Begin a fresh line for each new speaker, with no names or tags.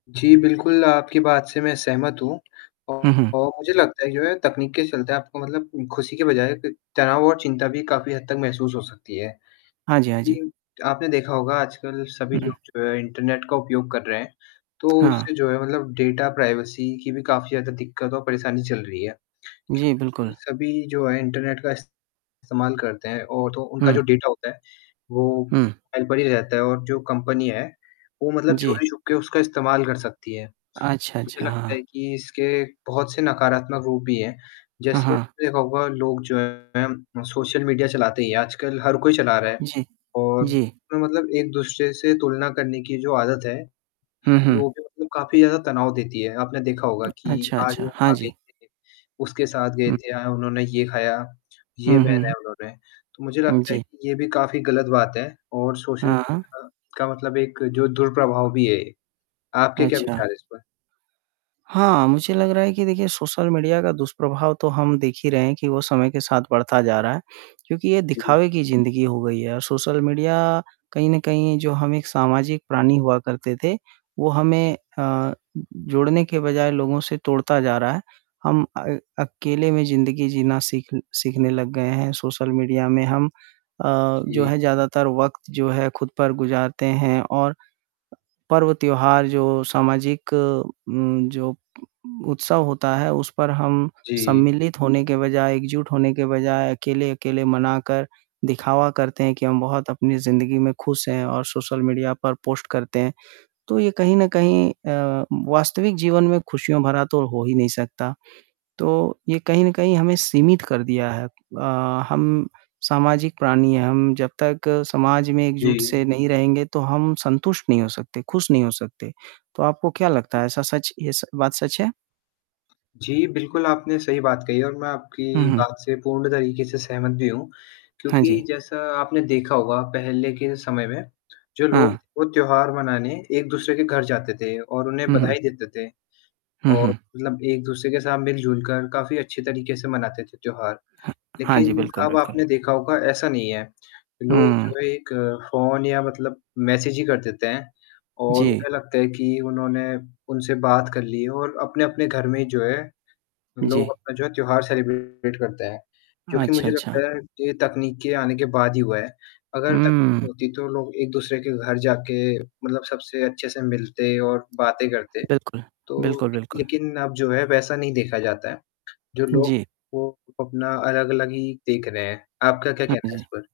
जी, बिल्कुल आपकी बात से मैं सहमत हूँ
हुँ, हुँ।
और मुझे लगता है कि जो है तकनीक के चलते आपको मतलब ख़ुशी के बजाय त तनाव और चिंता भी काफ़ी हद तक महसूस हो सकती है
हाँ जी, हाँ जी।
क्योंकि आपने देखा होगा आजकल सभी
हुँ।
लोग जो है इंटरनेट का उपयोग कर रहे हैं, तो
हाँ।
उससे जो है मतलब डाटा प्राइवेसी की भी काफ़ी ज़्यादा दिक्कत और परेशानी चल रही है
जी,
क्योंकि
बिल्कुल।
सभी जो है इंटरनेट का इस्तेमाल करते हैं और तो उनका जो
हुँ।
डाटा होता है वो
हुँ।
फाइल पे ही रहता है और जो कंपनी है वो मतलब
जी।
चोरी छुप के उसका इस्तेमाल कर सकती है।
अच्छा,
मुझे
अच्छा।
लगता
हाँ।
है कि इसके बहुत से नकारात्मक रूप भी हैं,
हाँ,
जैसे
हाँ।
आपने देखा होगा लोग जो हैं सोशल मीडिया चलाते ही हैं, आजकल हर कोई चला रहा है
जी।
और
जी।
मतलब एक-दूसरे से तुलना करने की जो आदत है,
हुँ, हुँ।
जो कि मतलब काफ़ी ज़्यादा तनाव देती है, आपने देखा होगा कि
अच्छा,
आज वो
अच्छा। हाँ
वहाँ गए
जी।
थे, उसके साथ गए
हुँ।
थे, आज उन्होंने ये खाया, ये
हुँ,
पहना
हुँ।
है उन्होंने, तो मुझे
हुँ,
लगता है
जी।
कि ये भी काफ़ी गलत बात है और सोशल
हाँ।
मीडिया का मतलब एक जो दुष्प्रभाव भी है ये। आपके क्या
अच्छा।
विचार हैं इस पर?
हाँ, मुझे लग रहा है कि देखिए सोशल मीडिया का दुष्प्रभाव तो हम देख ही रहे हैं कि वो समय के साथ बढ़ता जा रहा है, क्योंकि ये
जी।
दिखावे की ज़िंदगी हो गई है और सोशल मीडिया कहीं न कहीं जो हम एक सामाजिक प्राणी हुआ करते थे वो
जी।
हमें अ, जोड़ने के बजाय लोगों से तोड़ता जा रहा है, हम अ, अकेले में ज़िंदगी जीना सीख सीखने लग गए हैं, सोशल मीडिया में हम अ, जो
जी।
है ज़्यादातर वक़्त जो है खुद पर गुज़ारते हैं और पर्व त्योहार जो सामाजिक उम, जो उ उत्सव होता है उस पर हम
जी।
सम्मिलित होने के बजाय, एकजुट होने के बजाय अकेले-अकेले मनाकर दिखावा करते हैं कि हम बहुत अपनी ज़िंदगी में ख़ुश हैं और सोशल मीडिया पर पोस्ट करते हैं। तो ये कहीं न कहीं अ, वास्तविक जीवन में ख़ुशियों भरा तो हो ही नहीं सकता, तो ये कहीं न कहीं हमें सीमित कर दिया है अ, हम सामाजिक प्राणी हैं, हम जब तक समाज में एकजुट
जी।
से नहीं रहेंगे तो हम संतुष्ट नहीं हो सकते, ख़ुश नहीं हो सकते। तो आपको क्या लगता
जी।
है ऐसा सच ये स बात सच है?
जी, बिल्कुल आपने सही बात कही और मैं
हुँ,
आपकी
हुँ।
बात से पूर्ण तरीके से सहमत भी हूँ
हाँ जी।
क्योंकि जैसा आपने देखा होगा पहले के समय में जो लोग थे
हाँ।
वो त्योहार मनाने एक-दूसरे के घर जाते थे और उन्हें
हुँ, हुँ।
बधाई देते थे
हुँ,
और
हुँ।
मतलब एक-दूसरे के साथ मिलजुल कर काफ़ी अच्छे तरीके से मनाते थे त्योहार,
हा हाँ जी।
लेकिन
बिल्कुल,
अब
बिल्कुल।
आपने देखा होगा ऐसा नहीं है, लोग
हुँ।
जो है एक फ़ोन या मतलब मैसेज ही कर देते हैं और
जी।
उन्हें लगता है कि उन्होंने उनसे बात कर ली है और अपने-अपने घर में जो है लोग
जी।
अपना जो है त्योहार सेलिब्रेट करते हैं, जो कि
अच्छा,
मुझे लगता
अच्छा।
है कि ये तकनीक के आने के बाद ही हुआ है। अगर तकनीक
हुँ।
नहीं होती तो लोग एक-दूसरे के घर जाके मतलब सबसे अच्छे से मिलते और बातें करते,
बिल्कुल।
तो
बिल्कुल, बिल्कुल।
लेकिन अब जो है वैसा नहीं देखा जाता है, जो लोग
जी।
हैं वो अपना अलग-अलग ही देख रहे हैं। आपका क्या
हाँ
कहना है इस
जी।
पर?